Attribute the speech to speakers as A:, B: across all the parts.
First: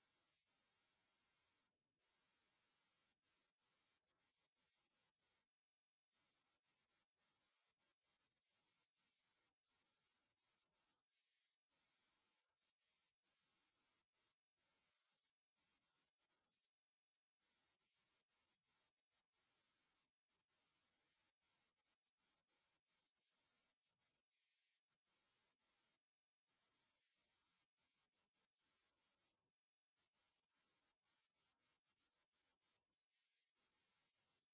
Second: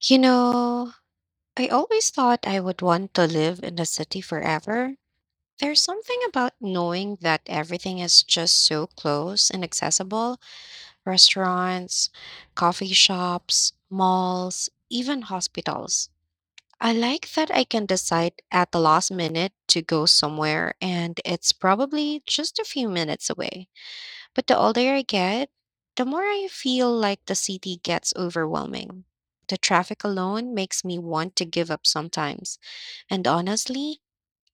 A: You know, I always thought I would want to live in the city forever. There's something about knowing that everything is just so close and accessible restaurants, coffee shops, malls, even hospitals. I like that I can decide at the last minute to go somewhere and it's probably just a few minutes away. But the older I get, the more I feel like the city gets overwhelming. The traffic alone makes me want to give up sometimes. And honestly,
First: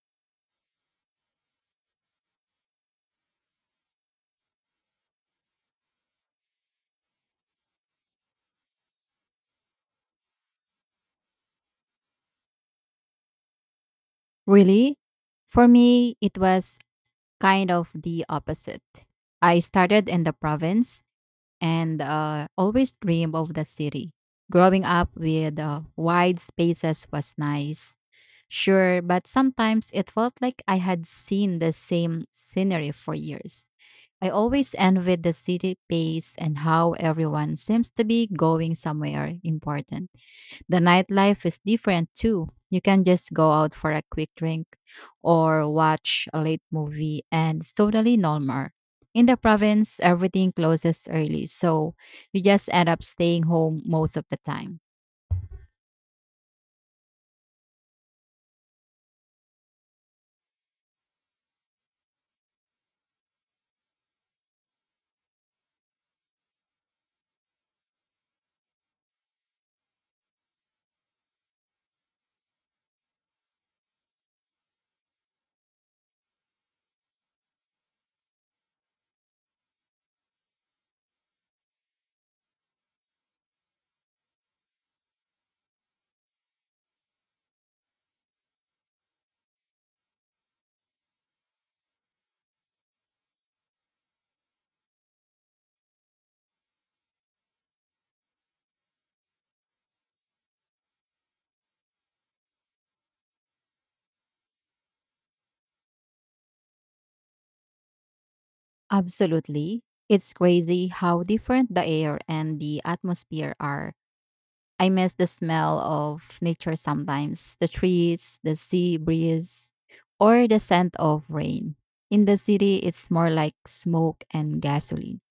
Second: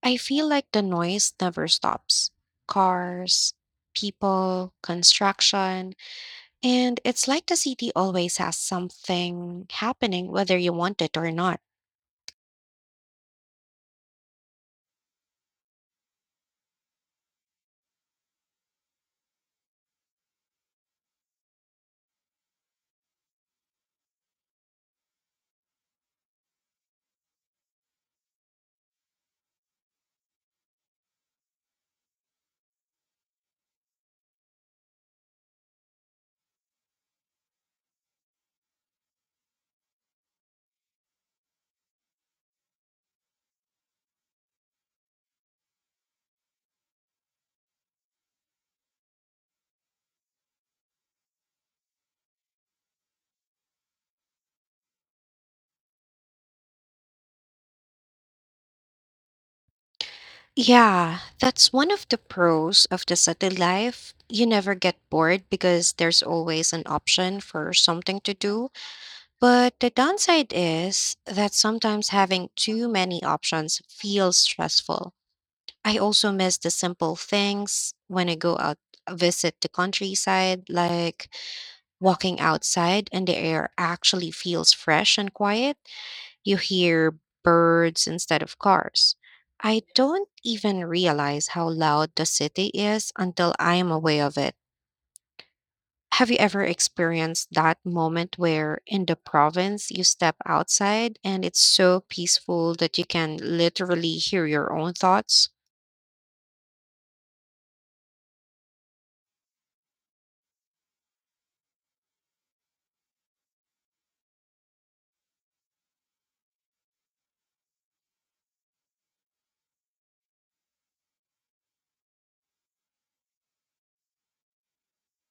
A: I feel like the noise never stops. Cars, people, construction, and it's like the city always has something happening whether you want it or not.
B: Really? For me, it was kind of the opposite. I started in the province and always dreamed of the city. Growing up with wide spaces was nice, sure, but sometimes it felt like I had seen the same scenery for years. I always envied the city pace and how everyone seems to be going somewhere important. The nightlife is different too. You can just go out for a quick drink or watch a late movie, and it's totally normal. In the province, everything closes early, so you just end up staying home most of the time.
A: Yeah, that's one of the pros of the city life. You never get bored because there's always an option for something to do. But the downside is that sometimes having too many options feels stressful. I also miss the simple things when I go out visit the countryside like walking outside and the air actually feels fresh and quiet. You hear birds instead of cars. I don't even realize how loud the city is until I am aware of it. Have you ever experienced that moment where in the province you step outside and it's so peaceful that you can literally hear your own thoughts?
B: Absolutely. It's crazy how different the air and the atmosphere are. I miss the smell of nature sometimes, the trees, the sea breeze, or the scent of rain. In the city, it's more like smoke and gasoline.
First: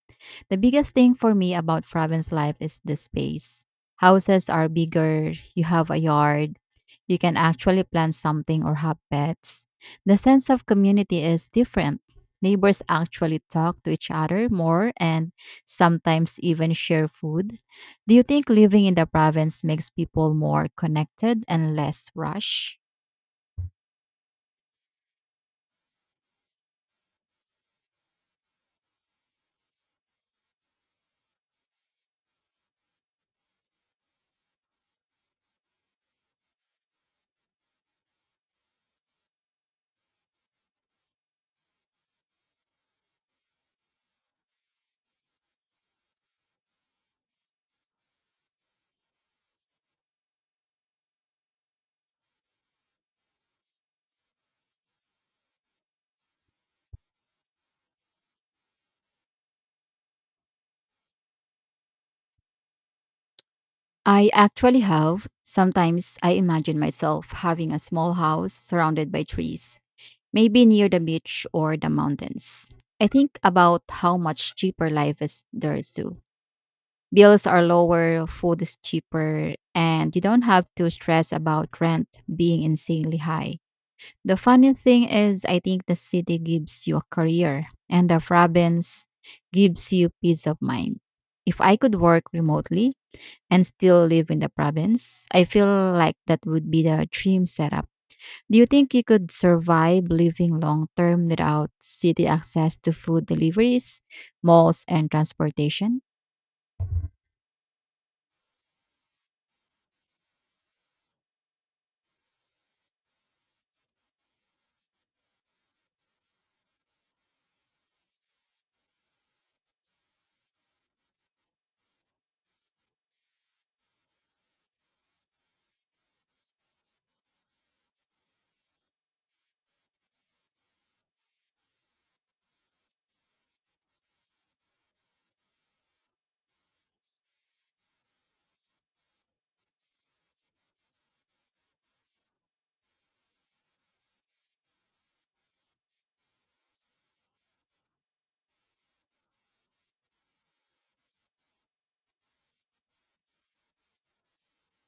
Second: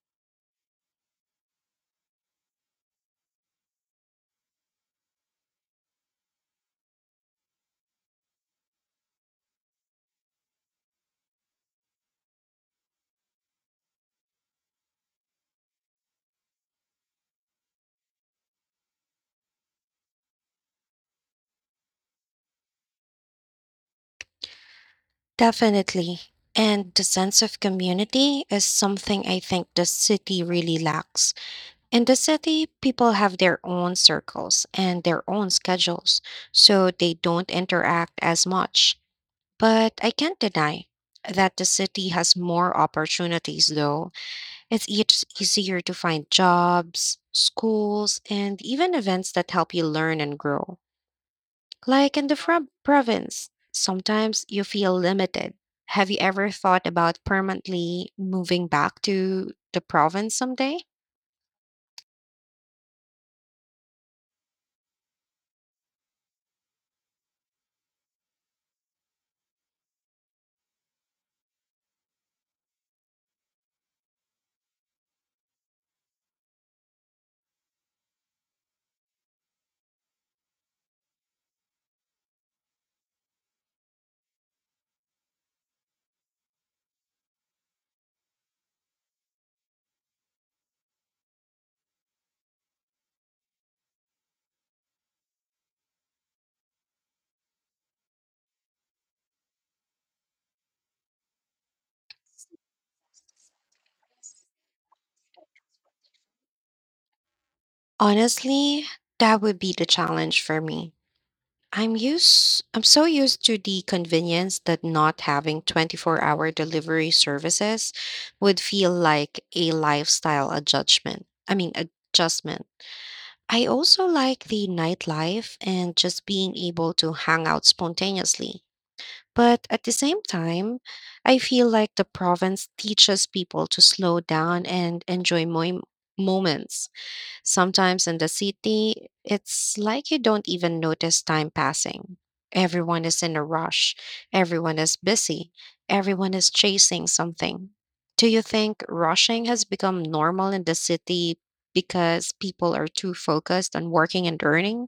B: The biggest thing for me about province life is the space. Houses are bigger, you have a yard, you can actually plant something or have pets. The sense of community is different. Neighbors actually talk to each other more and sometimes even share food. Do you think living in the province makes people more connected and less rushed?
A: Definitely. And the sense of community is something I think the city really lacks. In the city, people have their own circles and their own schedules, so they don't interact as much. But I can't deny that the city has more opportunities, though it's each easier to find jobs, schools, and even events that help you learn and grow. Like in the province, sometimes you feel limited. Have you ever thought about permanently moving back to the province someday?
B: I actually have. Sometimes I imagine myself having a small house surrounded by trees, maybe near the beach or the mountains. I think about how much cheaper life is there too. Bills are lower, food is cheaper, and you don't have to stress about rent being insanely high. The funny thing is, I think the city gives you a career, and the province gives you peace of mind. If I could work remotely and still live in the province, I feel like that would be the dream setup. Do you think you could survive living long term without city access to food deliveries, malls, and transportation?
A: Honestly, that would be the challenge for me. I'm so used to the convenience that not having 24-hour delivery services would feel like a lifestyle adjustment. Adjustment. I also like the nightlife and just being able to hang out spontaneously. But at the same time, I feel like the province teaches people to slow down and enjoy moments. Sometimes in the city, it's like you don't even notice time passing. Everyone is in a rush, everyone is busy, everyone is chasing something. Do you think rushing has become normal in the city because people are too focused on working and earning?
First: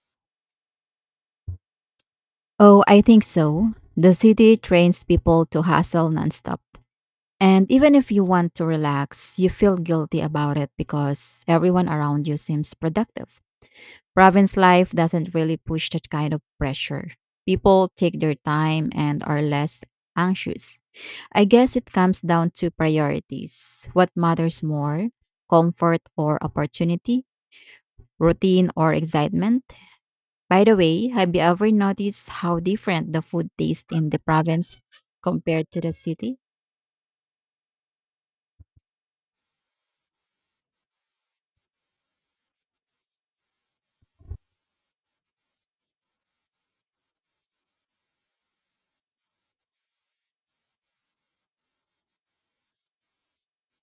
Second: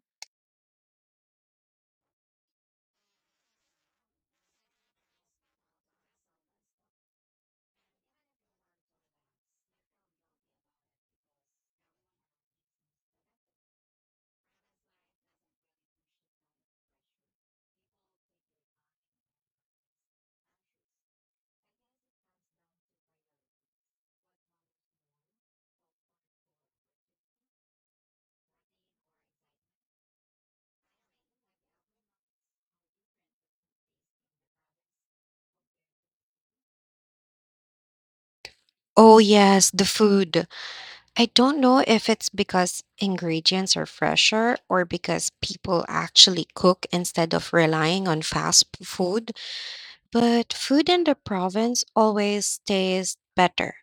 B: Oh, I think so. The city trains people to hustle nonstop. And even if you want to relax, you feel guilty about it because everyone around you seems productive. Province life doesn't really push that kind of pressure. People take their time and are less anxious. I guess it comes down to priorities. What matters more? Comfort or opportunity? Routine or excitement? By the way, have you ever noticed how different the food tastes in the province compared to the city?
A: Oh, yes, the food. I don't know if it's because ingredients are fresher or because people actually cook instead of relying on fast food. But food in the province always tastes better.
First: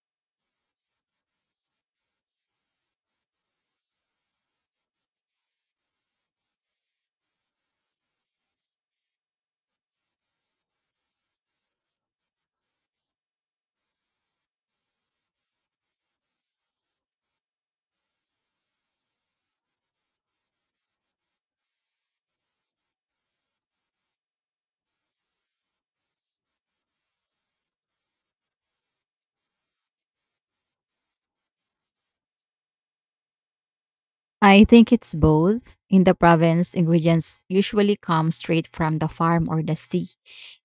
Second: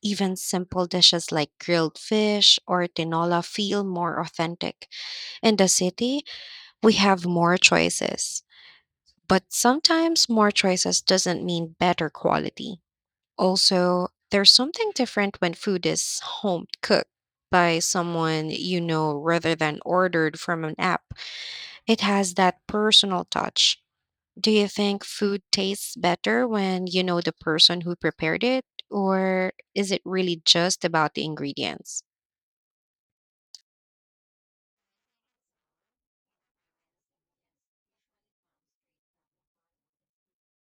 A: Even simple dishes like grilled fish or tinola feel more authentic. In the city, we have more choices, but sometimes more choices doesn't mean better quality. Also, there's something different when food is home cooked by someone you know rather than ordered from an app. It has that personal touch. Do you think food tastes better when you know the person who prepared it, or is it really just about the ingredients?
B: I think it's both. In the province, ingredients usually come straight from the farm or the sea,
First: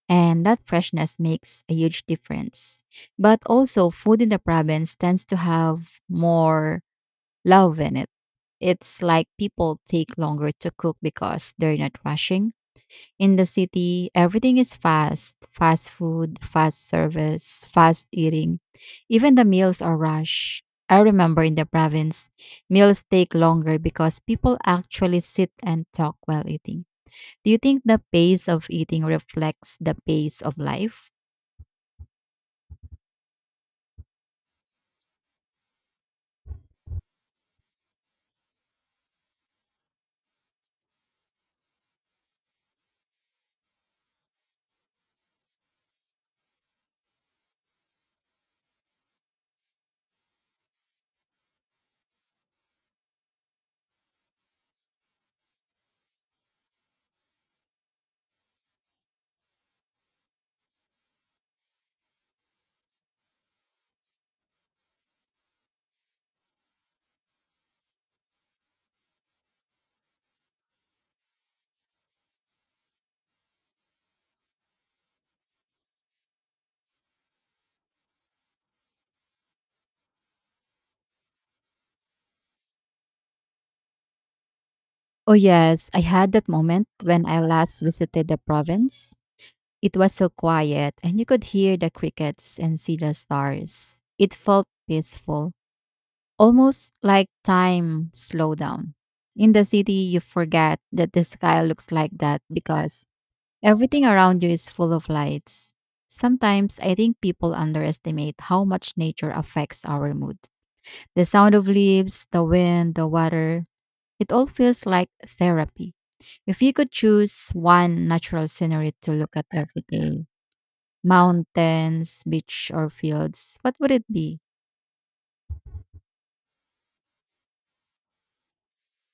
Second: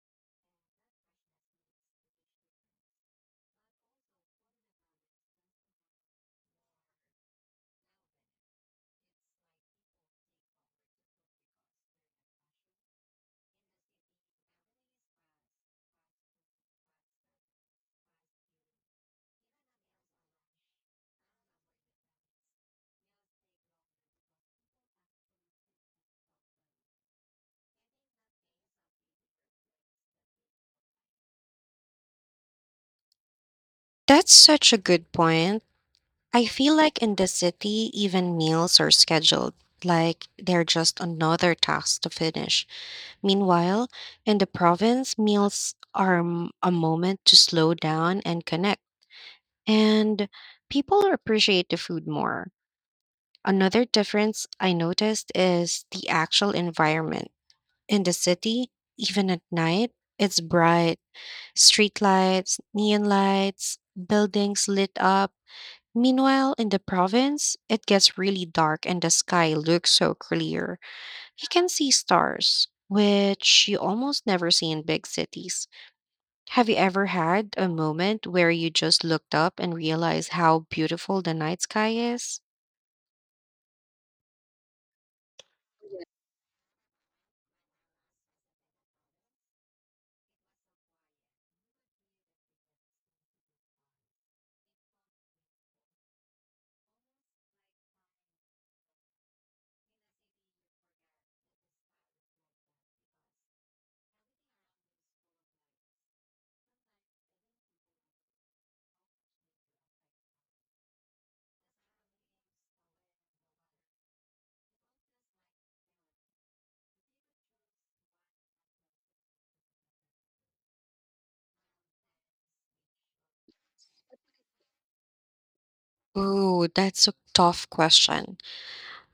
B: and that freshness makes a huge difference. But also, food in the province tends to have more love in it. It's like people take longer to cook because they're not rushing. In the city, everything is fast, fast food, fast service, fast eating. Even the meals are rushed. I remember in the province, meals take longer because people actually sit and talk while eating. Do you think the pace of eating reflects the pace of life?
A: That's such a good point. I feel like in the city, even meals are scheduled, like they're just another task to finish. Meanwhile, in the province, meals are a moment to slow down and connect, and people appreciate the food more. Another difference I noticed is the actual environment. In the city, even at night, it's bright. Streetlights, neon lights, buildings lit up. Meanwhile, in the province, it gets really dark and the sky looks so clear. You can see stars, which you almost never see in big cities. Have you ever had a moment where you just looked up and realized how beautiful the night sky is?
B: Oh, yes, I had that moment when I last visited the province. It was so quiet, and you could hear the crickets and see the stars. It felt peaceful. Almost like time slowed down. In the city, you forget that the sky looks like that because everything around you is full of lights. Sometimes I think people underestimate how much nature affects our mood. The sound of leaves, the wind, the water, it all feels like therapy. If you could choose one natural scenery to look at every day, mountains, beach, or fields, what would it be?
A: Ooh, that's a tough question.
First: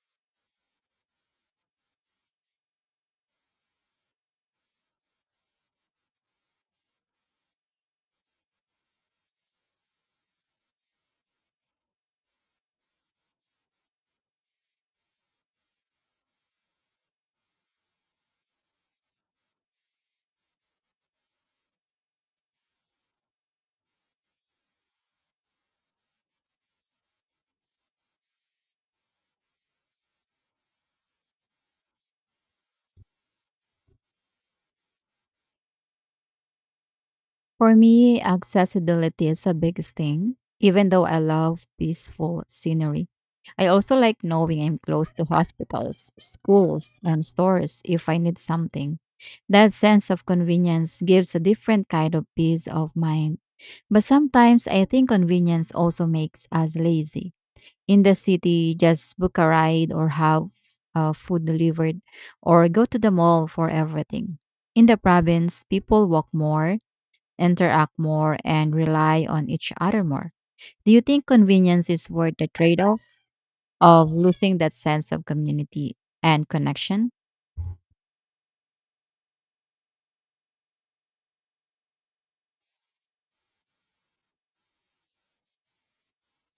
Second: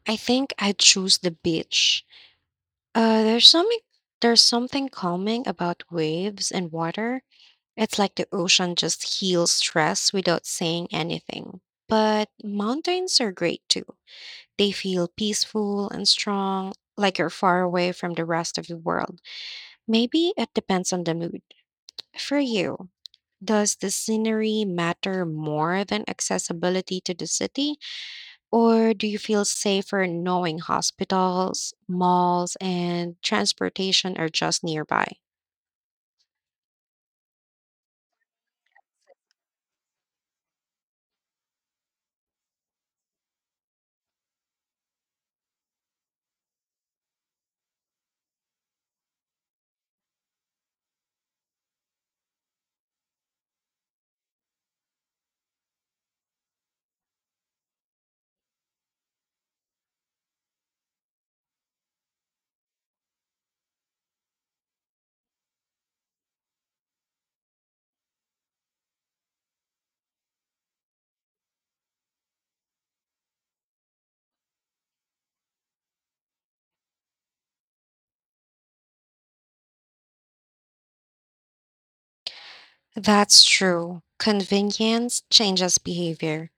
A: I think I'd choose the beach. There's something there's something calming about waves and water. It's like the ocean just heals stress without saying anything. But mountains are great too. They feel peaceful and strong, like you're far away from the rest of the world. Maybe it depends on the mood. For you, does the scenery matter more than accessibility to the city? Or do you feel safer knowing hospitals, malls, and transportation are just nearby?
B: For me, accessibility is a big thing. Even though I love peaceful scenery, I also like knowing I'm close to hospitals, schools, and stores if I need something. That sense of convenience gives a different kind of peace of mind. But sometimes I think convenience also makes us lazy. In the city, just book a ride or have food delivered or go to the mall for everything. In the province, people walk more, interact more, and rely on each other more. Do you think convenience is worth the trade off of losing that sense of community and connection?
A: That's true. Convenience changes behavior.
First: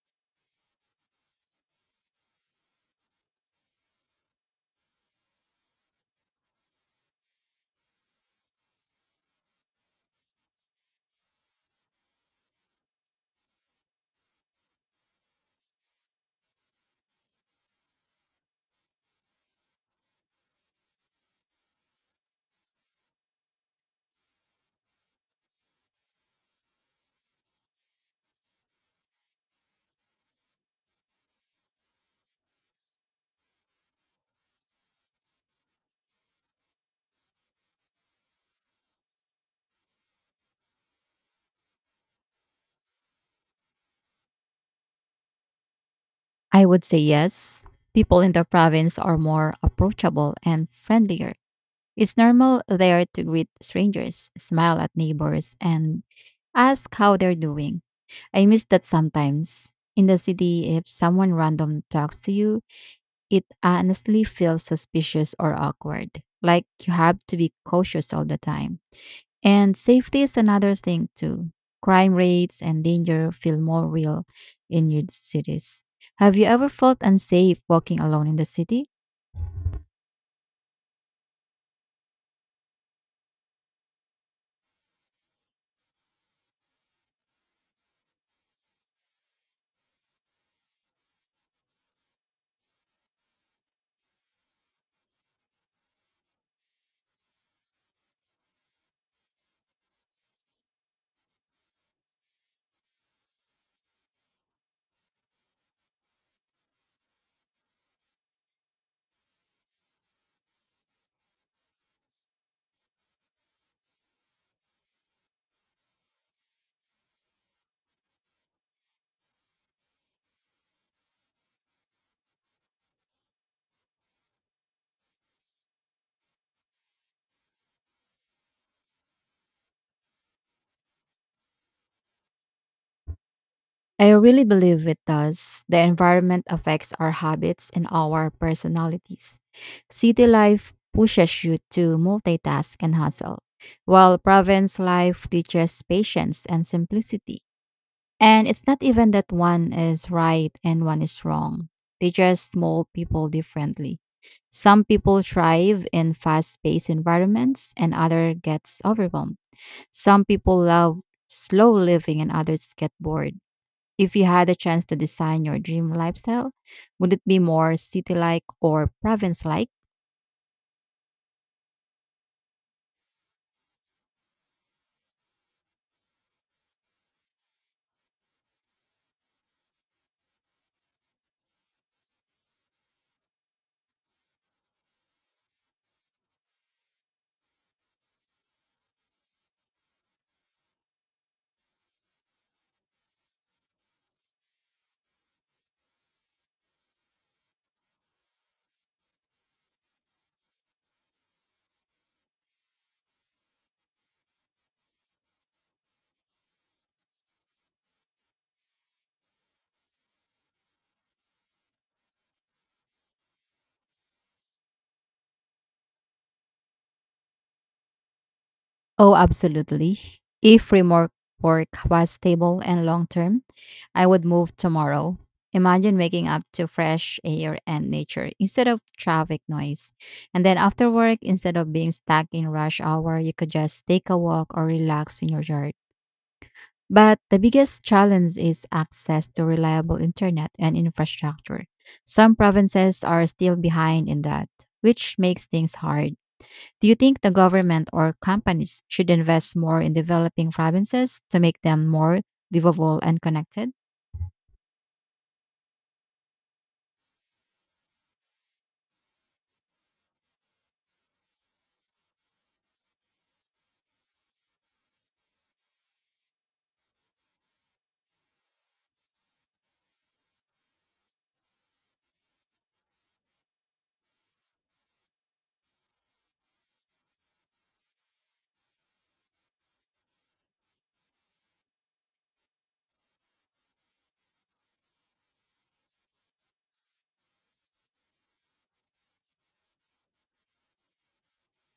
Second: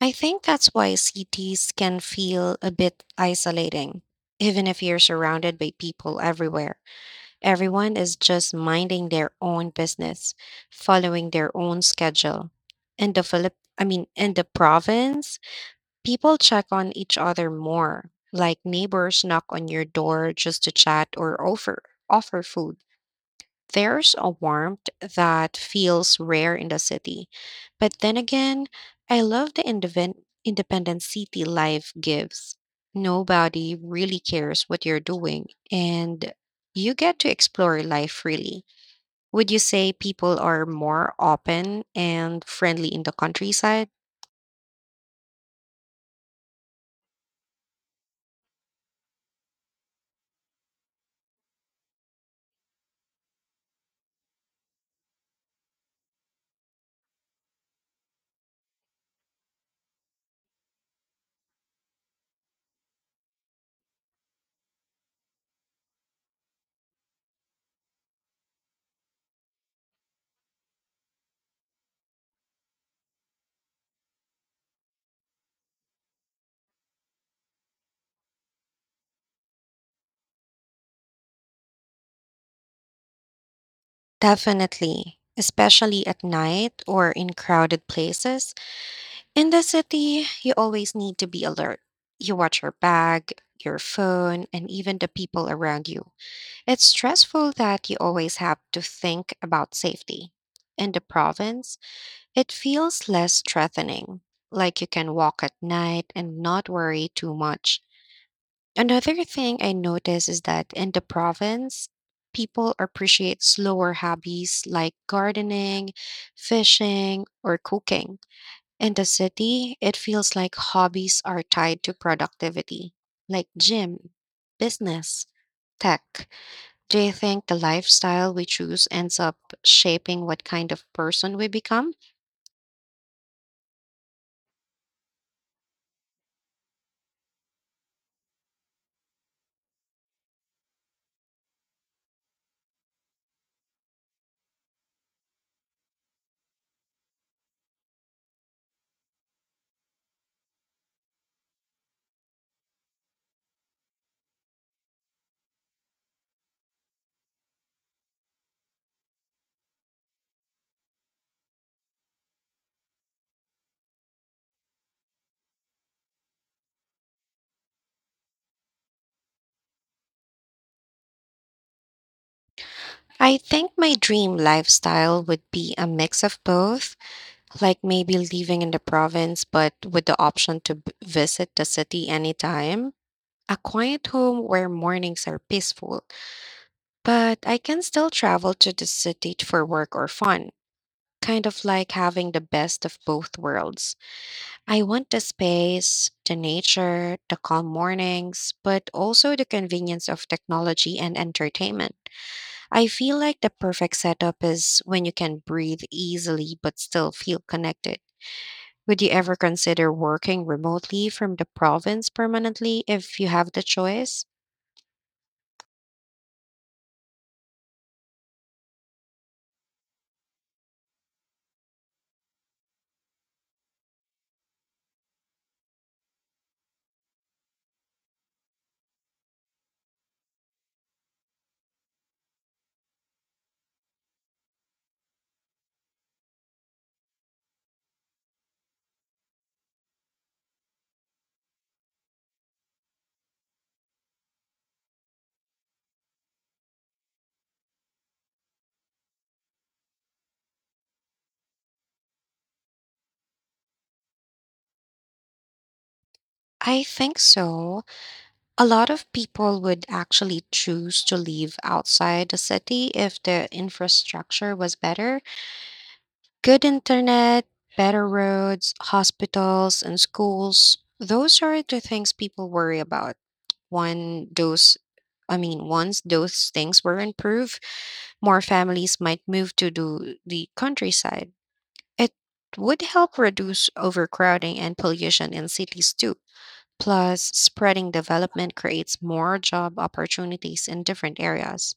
A: I think that's why cities can feel a bit isolating. Even if you're surrounded by people everywhere, everyone is just minding their own business, following their own schedule. In the in the province, people check on each other more, like neighbors knock on your door just to chat or offer food. There's a warmth that feels rare in the city. But then again, I love the independent city life gives. Nobody really cares what you're doing and you get to explore life freely. Would you say people are more open and friendly in the countryside?
B: I would say yes. People in the province are more approachable and friendlier. It's normal there to greet strangers, smile at neighbors, and ask how they're doing. I miss that sometimes. In the city, if someone random talks to you, it honestly feels suspicious or awkward. Like you have to be cautious all the time. And safety is another thing too. Crime rates and danger feel more real in huge cities. Have you ever felt unsafe walking alone in the city?
A: Definitely, especially at night or in crowded places. In the city, you always need to be alert. You watch your bag, your phone, and even the people around you. It's stressful that you always have to think about safety. In the province, it feels less threatening, like you can walk at night and not worry too much. Another thing I notice is that in the province, people appreciate slower hobbies like gardening, fishing, or cooking. In the city, it feels like hobbies are tied to productivity, like gym, business, tech. Do you think the lifestyle we choose ends up shaping what kind of person we become?
B: I really believe it does. The environment affects our habits and our personalities. City life pushes you to multitask and hustle, while province life teaches patience and simplicity. And it's not even that one is right and one is wrong. They just mold people differently. Some people thrive in fast-paced environments and other gets overwhelmed. Some people love slow living and others get bored. If you had a chance to design your dream lifestyle, would it be more city-like or province-like?
A: I think my dream lifestyle would be a mix of both. Like maybe living in the province, but with the option to visit the city anytime. A quiet home where mornings are peaceful, but I can still travel to the city for work or fun. Kind of like having the best of both worlds. I want the space, the nature, the calm mornings, but also the convenience of technology and entertainment. I feel like the perfect setup is when you can breathe easily but still feel connected. Would you ever consider working remotely from the province permanently if you have the choice?
B: Oh, absolutely. If remote work was stable and long-term, I would move tomorrow. Imagine waking up to fresh air and nature instead of traffic noise. And then after work, instead of being stuck in rush hour, you could just take a walk or relax in your yard. But the biggest challenge is access to reliable internet and infrastructure. Some provinces are still behind in that, which makes things hard. Do you think the government or companies should invest more in developing provinces to make them more livable and connected?
A: I think so. A lot of people would actually choose to live outside the city if the infrastructure was better. Good internet, better roads, hospitals, and schools. Those are the things people worry about. When those, I mean, Once those things were improved, more families might move to do the countryside. It would help reduce overcrowding and pollution in cities too. Plus, spreading development creates more job opportunities in different areas.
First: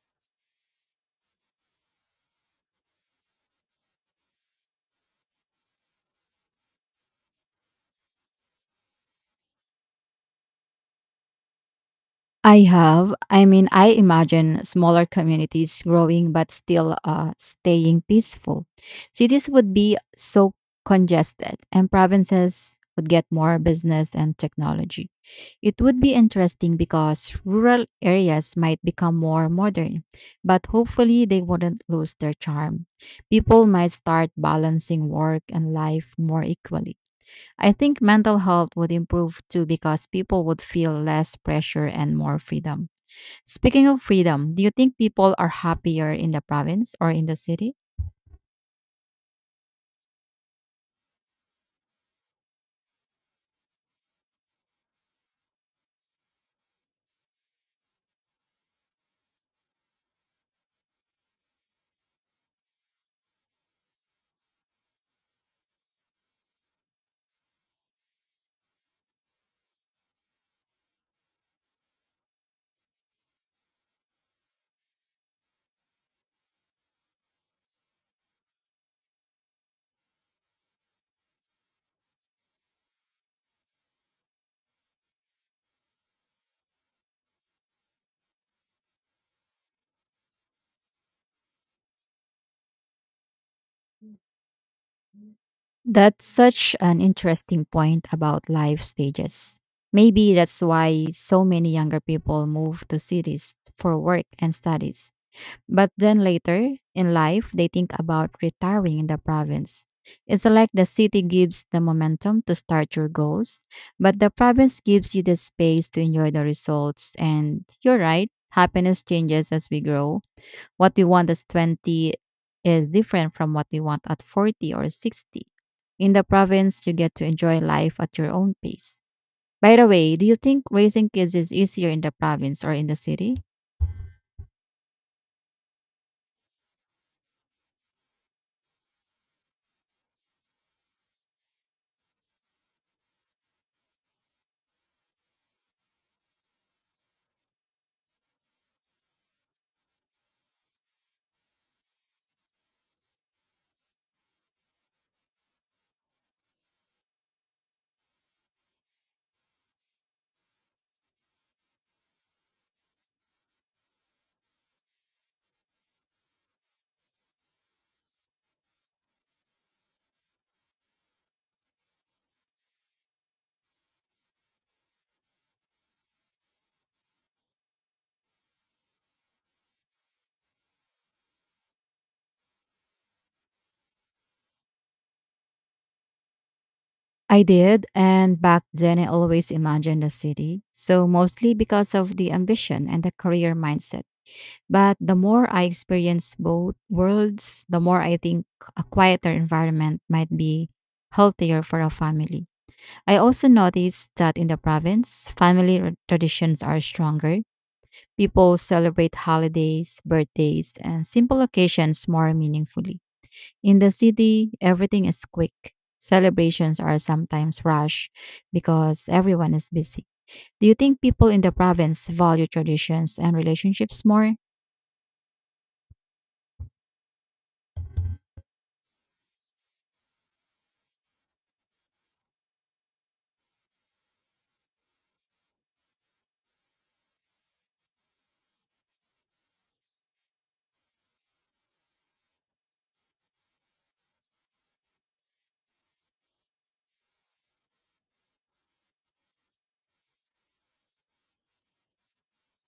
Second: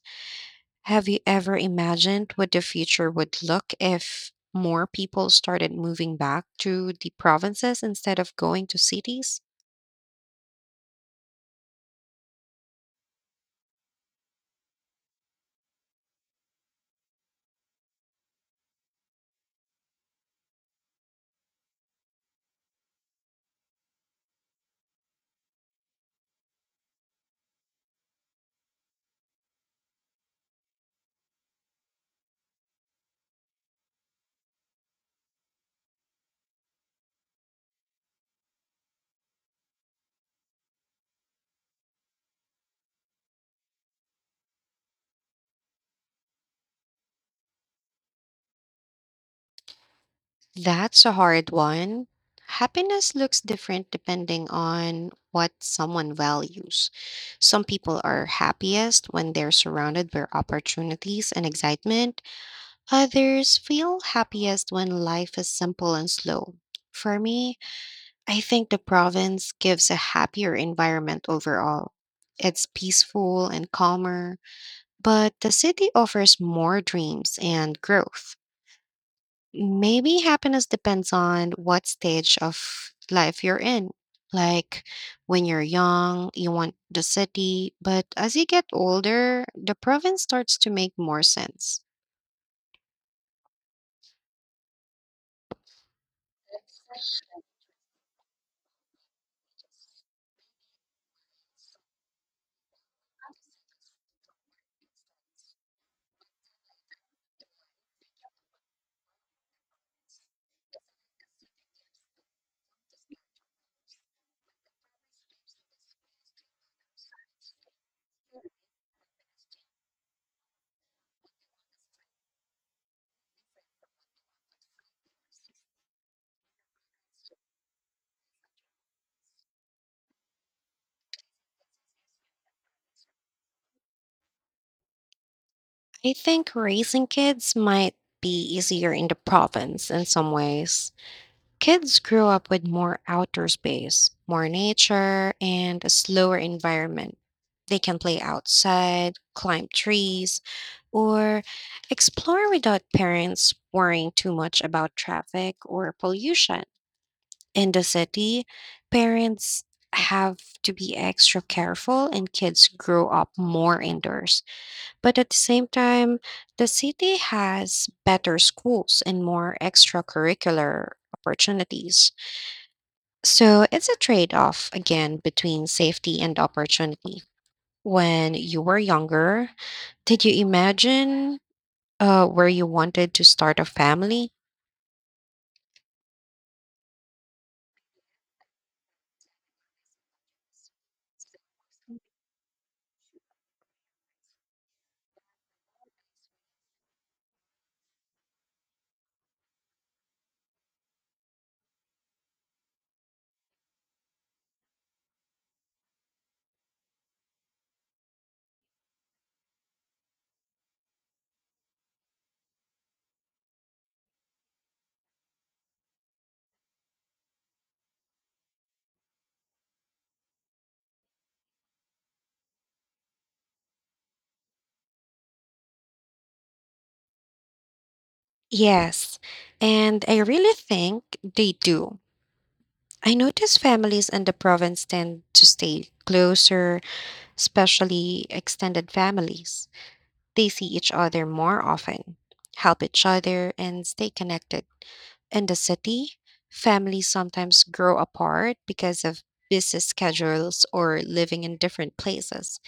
A: Have you ever imagined what the future would look if more people started moving back to the provinces instead of going to cities?
B: I have. I mean, I imagine smaller communities growing but still staying peaceful. Cities would be so congested, and provinces would get more business and technology. It would be interesting because rural areas might become more modern, but hopefully they wouldn't lose their charm. People might start balancing work and life more equally. I think mental health would improve too because people would feel less pressure and more freedom. Speaking of freedom, do you think people are happier in the province or in the city?
A: That's a hard one. Happiness looks different depending on what someone values. Some people are happiest when they're surrounded by opportunities and excitement. Others feel happiest when life is simple and slow. For me, I think the province gives a happier environment overall. It's peaceful and calmer, but the city offers more dreams and growth. Maybe happiness depends on what stage of life you're in. Like when you're young, you want the city, but as you get older, the province starts to make more sense.
B: That's such an interesting point about life stages. Maybe that's why so many younger people move to cities for work and studies. But then later in life, they think about retiring in the province. It's like the city gives the momentum to start your goals, but the province gives you the space to enjoy the results. And you're right, happiness changes as we grow. What we want at 20 is different from what we want at 40 or 60. In the province, you get to enjoy life at your own pace. By the way, do you think raising kids is easier in the province or in the city?
A: I think raising kids might be easier in the province in some ways. Kids grow up with more outdoor space, more nature, and a slower environment. They can play outside, climb trees, or explore without parents worrying too much about traffic or pollution. In the city, parents have to be extra careful and kids grow up more indoors. But at the same time, the city has better schools and more extracurricular opportunities. So it's a trade off again between safety and opportunity. When you were younger, did you imagine where you wanted to start a family?
B: I did, and back then I always imagined a city. So mostly because of the ambition and the career mindset. But the more I experience both worlds, the more I think a quieter environment might be healthier for a family. I also noticed that in the province, traditions are stronger. People celebrate holidays, birthdays, and simple occasions more meaningfully. In the city, everything is quick. Celebrations are sometimes rushed because everyone is busy. Do you think people in the province value traditions and relationships more?
A: Yes. And I really think they do. I notice families in the province tend to stay closer, especially extended families. They see each other more often, help each other, and stay connected. In the city, families sometimes grow apart because of busy schedules or living in different places.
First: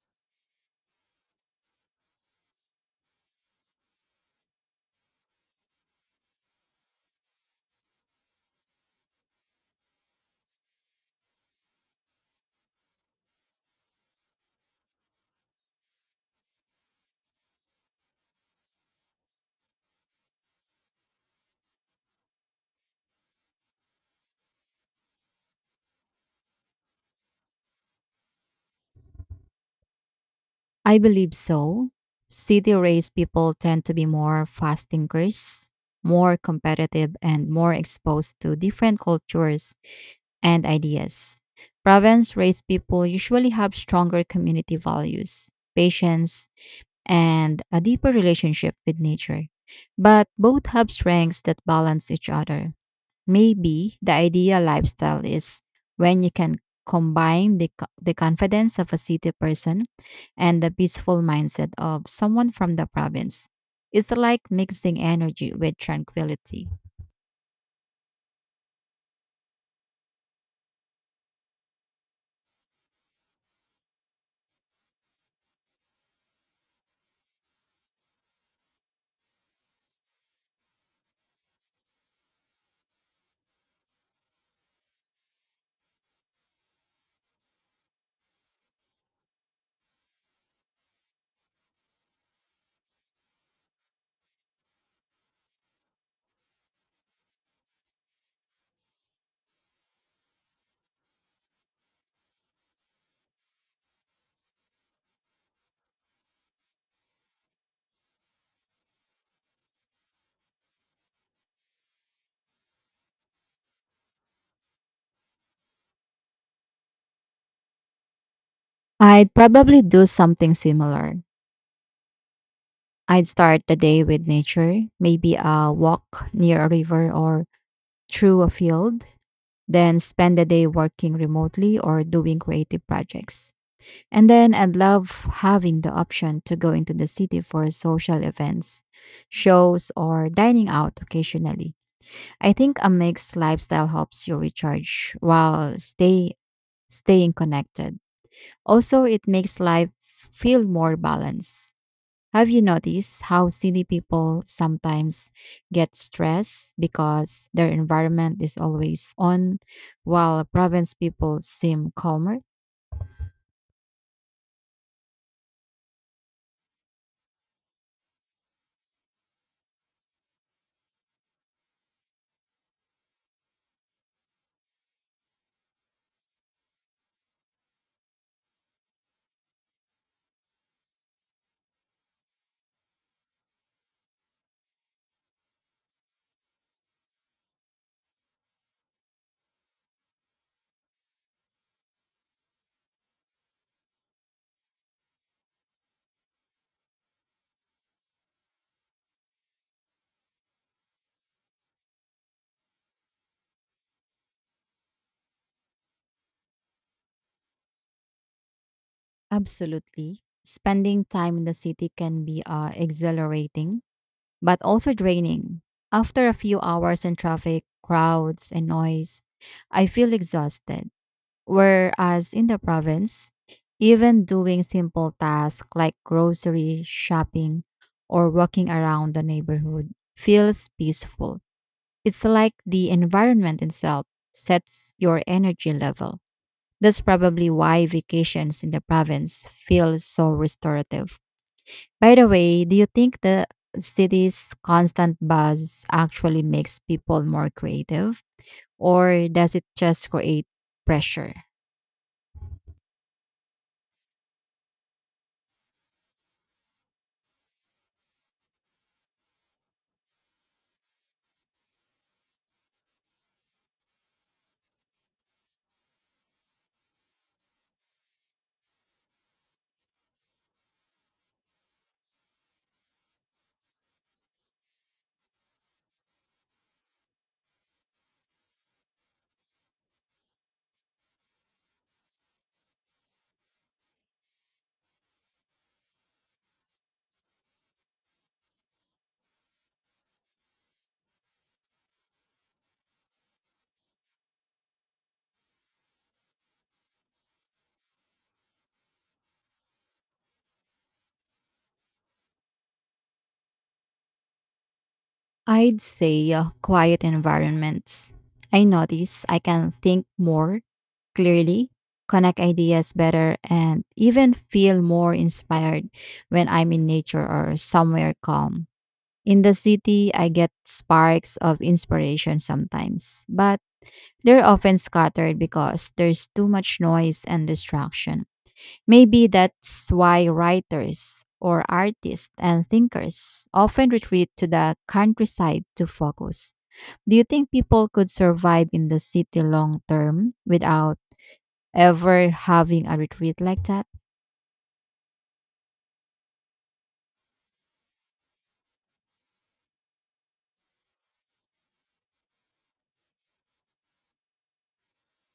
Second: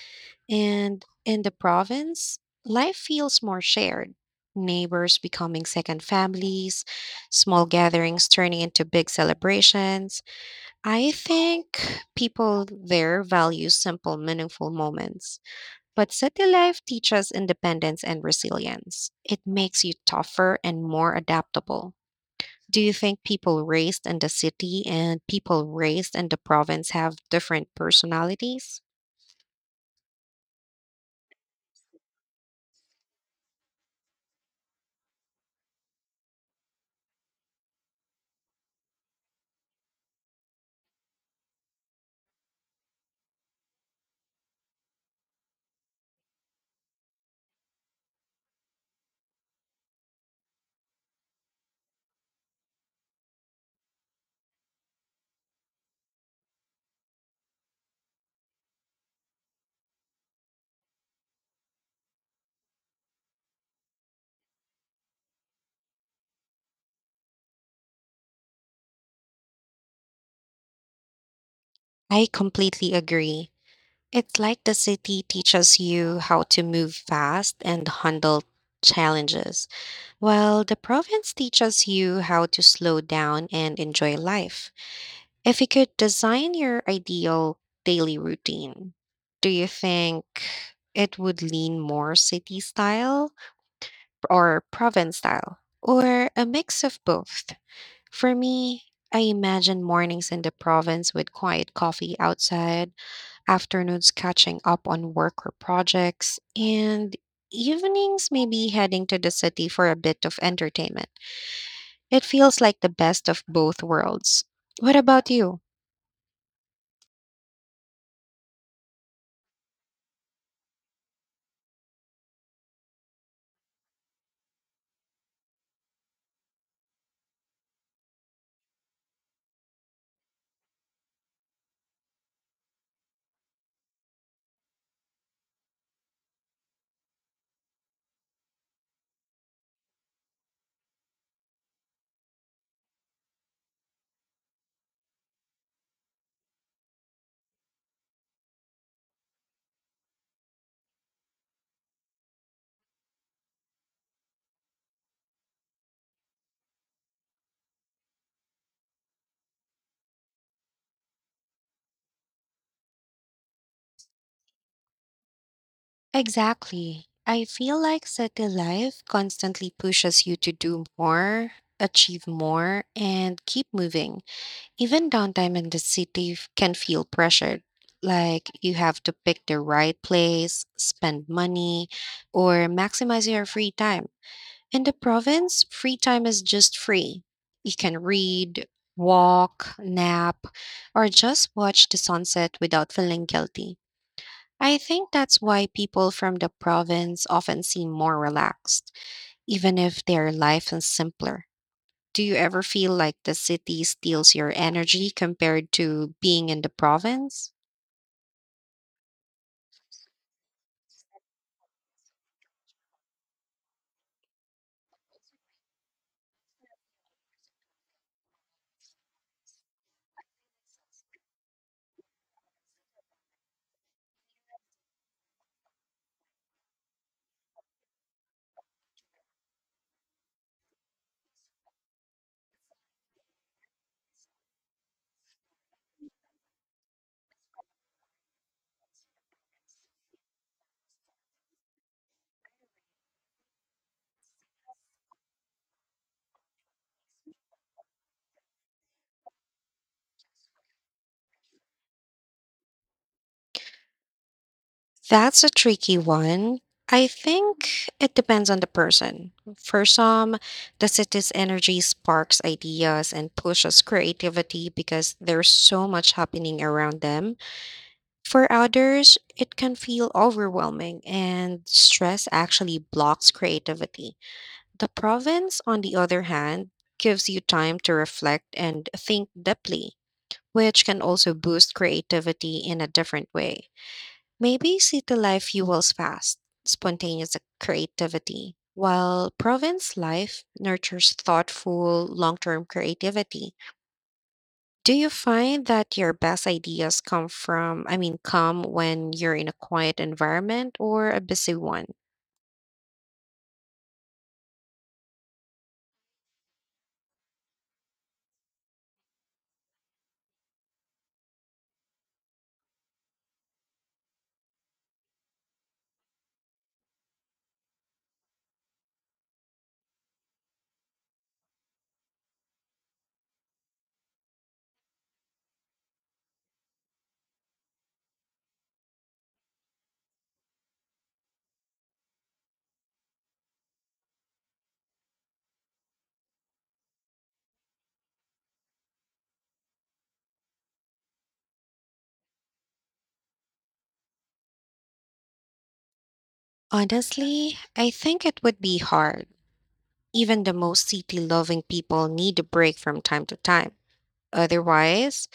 A: And in the province, life feels more shared. Neighbors becoming second families, small gatherings turning into big celebrations. I think people there value simple, meaningful moments. But city life teaches independence and resilience. It makes you tougher and more adaptable. Do you think people raised in the city and people raised in the province have different personalities?
B: I believe so. City raised people tend to be more fast thinkers, more competitive, and more exposed to different cultures and ideas. Province raised people usually have stronger community values, patience, and a deeper relationship with nature. But both have strengths that balance each other. Maybe the ideal lifestyle is when you can combine the confidence of a city person and the peaceful mindset of someone from the province. It's like mixing energy with tranquility.
A: I completely agree. It's like the city teaches you how to move fast and handle challenges, well, the province teaches you how to slow down and enjoy life. If you could design your ideal daily routine, do you think it would lean more city style or province style, or a mix of both? For me, I imagine mornings in the province with quiet coffee outside, afternoons catching up on work or projects, and evenings maybe heading to the city for a bit of entertainment. It feels like the best of both worlds. What about you?
B: I'd probably do something similar. I'd start the day with nature, maybe a walk near a river or through a field, then spend the day working remotely or doing creative projects. And then I love having the option to go into the city for social events, shows, or dining out occasionally. I think a mixed lifestyle helps you recharge while staying connected. Also, it makes life feel more balanced. Have you noticed how city people sometimes get stressed because their environment is always on, while province people seem calmer?
A: Exactly. I feel like city life constantly pushes you to do more, achieve more, and keep moving. Even downtime in the city can feel pressured, like you have to pick the right place, spend money, or maximize your free time. In the province, free time is just free. You can read, walk, nap, or just watch the sunset without feeling guilty. I think that's why people from the province often seem more relaxed, even if their life is simpler. Do you ever feel like the city steals your energy compared to being in the province?
B: Absolutely. Spending time in the city can be exhilarating, but also draining. After a few hours in traffic, crowds, and noise, I feel exhausted. Whereas in the province, even doing simple tasks like grocery shopping or walking around the neighborhood feels peaceful. It's like the environment itself sets your energy level. That's probably why vacations in the province feel so restorative. By the way, do you think the city's constant buzz actually makes people more creative, or does it just create pressure?
A: That's a tricky one. I think it depends on the person. For some, the city's energy sparks ideas and pushes creativity because there's so much happening around them. For others, it can feel overwhelming and stress actually blocks creativity. The province, on the other hand, gives you time to reflect and think deeply, which can also boost creativity in a different way. Maybe city life fuels fast, spontaneous creativity, while province life nurtures thoughtful, long term creativity. Do you find that your best ideas come from, I mean, come when you're in a quiet environment or a busy one?
B: I'd say quiet environments. I notice I can think more clearly, connect ideas better, and even feel more inspired when I'm in nature or somewhere calm. In the city, I get sparks of inspiration sometimes, but they're often scattered because there's too much noise and distraction. Maybe that's why writers or artists and thinkers often retreat to the countryside to focus. Do you think people could survive in the city long term without ever having a retreat like that?
A: Honestly, I think it would be hard. Even the most city loving people need a break from time to time. Otherwise,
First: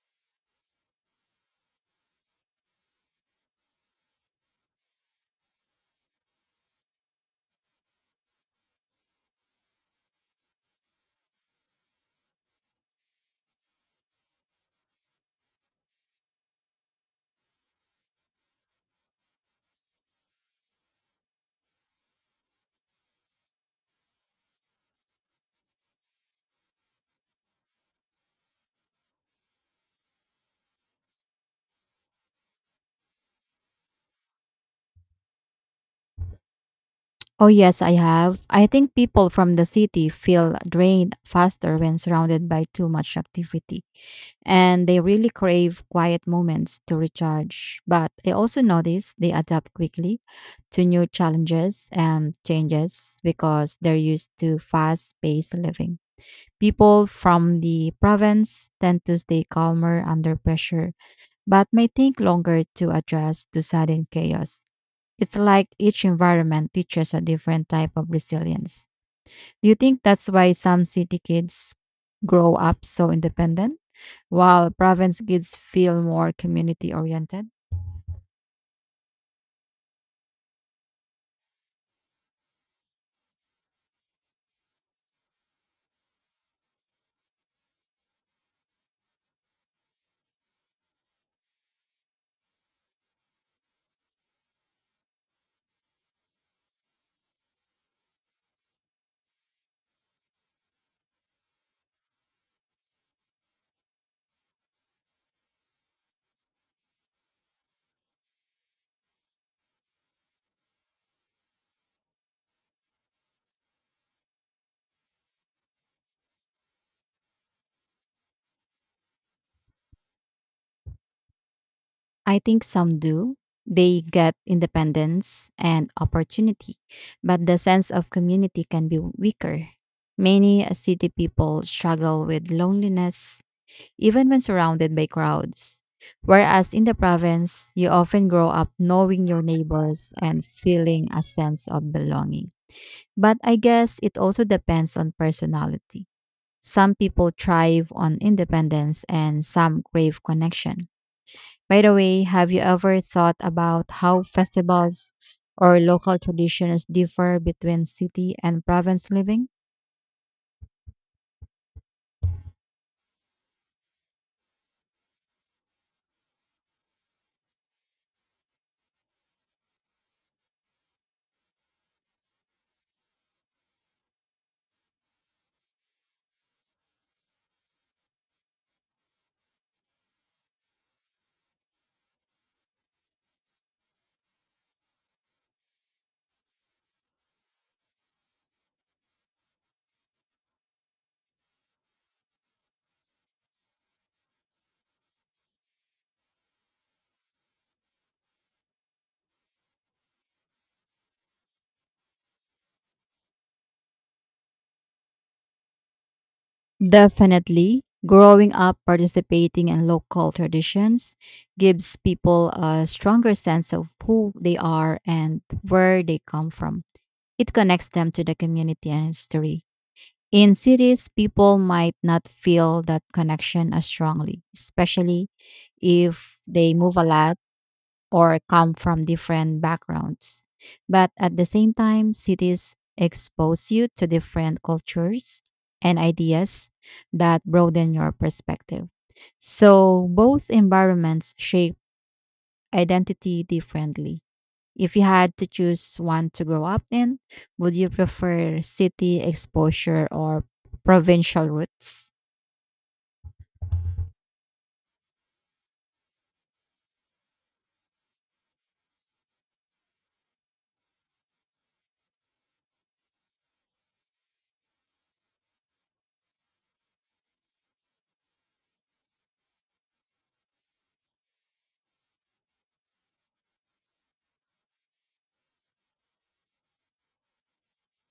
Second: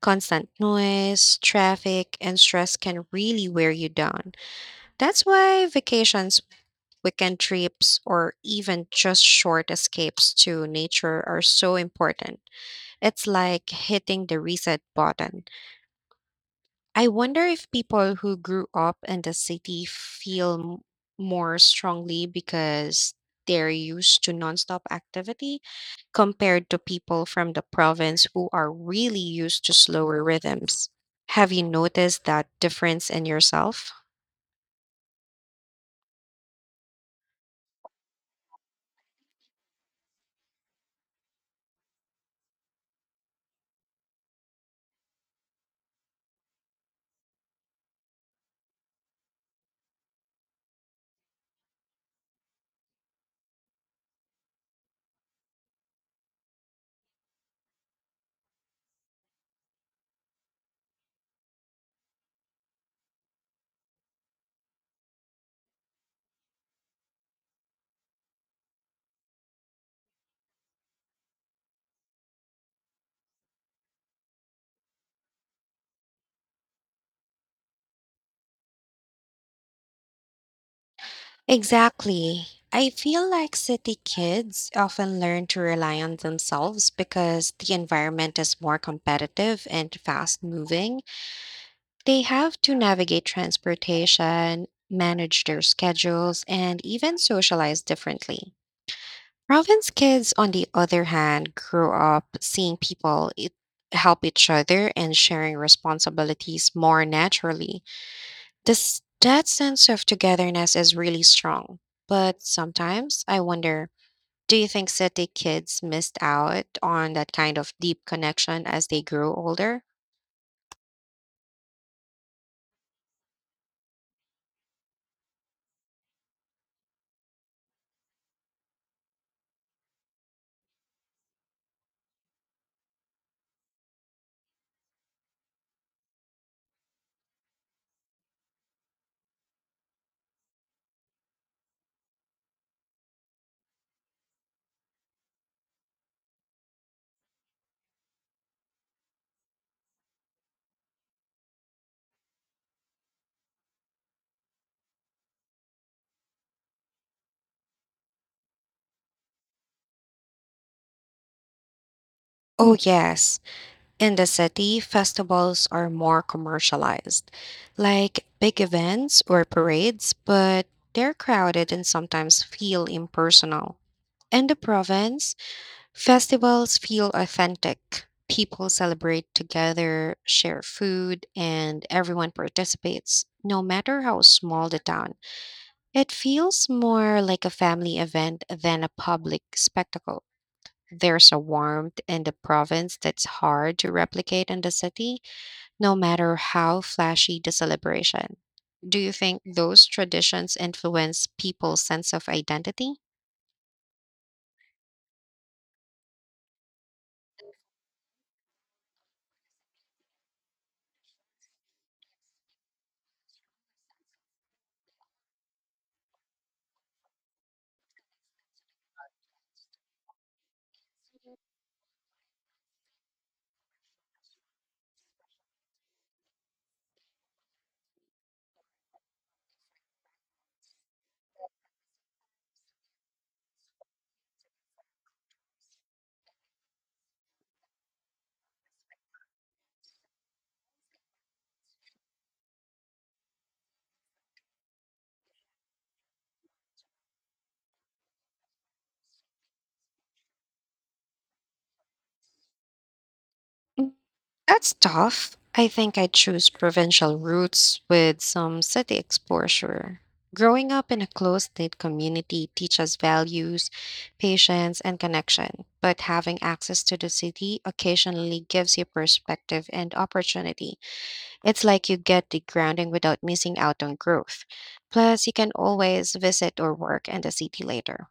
A: constant noise, traffic, and stress can really wear you down. That's why vacations, weekend trips, or even just short escapes to nature are so important. It's like hitting the reset button. I wonder if people who grew up in the city feel more strongly because they're used to nonstop activity compared to people from the province who are really used to slower rhythms. Have you noticed that difference in yourself?
B: Oh, yes, I have. I think people from the city feel drained faster when surrounded by too much activity, and they really crave quiet moments to recharge. But I also notice they adapt quickly to new challenges and changes because they're used to fast paced living. People from the province tend to stay calmer under pressure but may take longer to adjust to sudden chaos. It's like each environment teaches a different type of resilience. Do you think that's why some city kids grow up so independent, while province kids feel more community oriented?
A: Exactly. I feel like city kids often learn to rely on themselves because the environment is more competitive and fast moving. They have to navigate transportation, manage their schedules, and even socialize differently. Province kids, on the other hand, grow up seeing people help each other and sharing responsibilities more naturally. This That sense of togetherness is really strong. But sometimes I wonder, do you think city kids missed out on that kind of deep connection as they grew older?
B: I think some do. They get independence and opportunity, but the sense of community can be weaker. Many city people struggle with loneliness even when surrounded by crowds. Whereas in the province, you often grow up knowing your neighbors and feeling a sense of belonging. But I guess it also depends on personality. Some people thrive on independence and some crave connection. By the way, have you ever thought about how festivals or local traditions differ between city and province living?
A: Oh yes, in the city, festivals are more commercialized, like big events or parades, but they're crowded and sometimes feel impersonal. In the province, festivals feel authentic. People celebrate together, share food, and everyone participates, no matter how small the town. It feels more like a family event than a public spectacle. There's a warmth in the province that's hard to replicate in the city, no matter how flashy the celebration. Do you think those traditions influence people's sense of identity?
B: Definitely. Growing up participating in local traditions gives people a stronger sense of who they are and where they come from. It connects them to the community and history. In cities, people might not feel that connection as strongly, especially if they move a lot or come from different backgrounds. But at the same time, cities expose you to different cultures and ideas that broaden your perspective. So both environments shape identity differently. If you had to choose one to grow up in, would you prefer city exposure or provincial roots?
A: That's tough. I think I'd choose provincial roots with some city exposure. Growing up in a close knit community teaches values, patience, and connection, but having access to the city occasionally gives you perspective and opportunity. It's like you get the grounding without missing out on growth. Plus, you can always visit or work in the city later.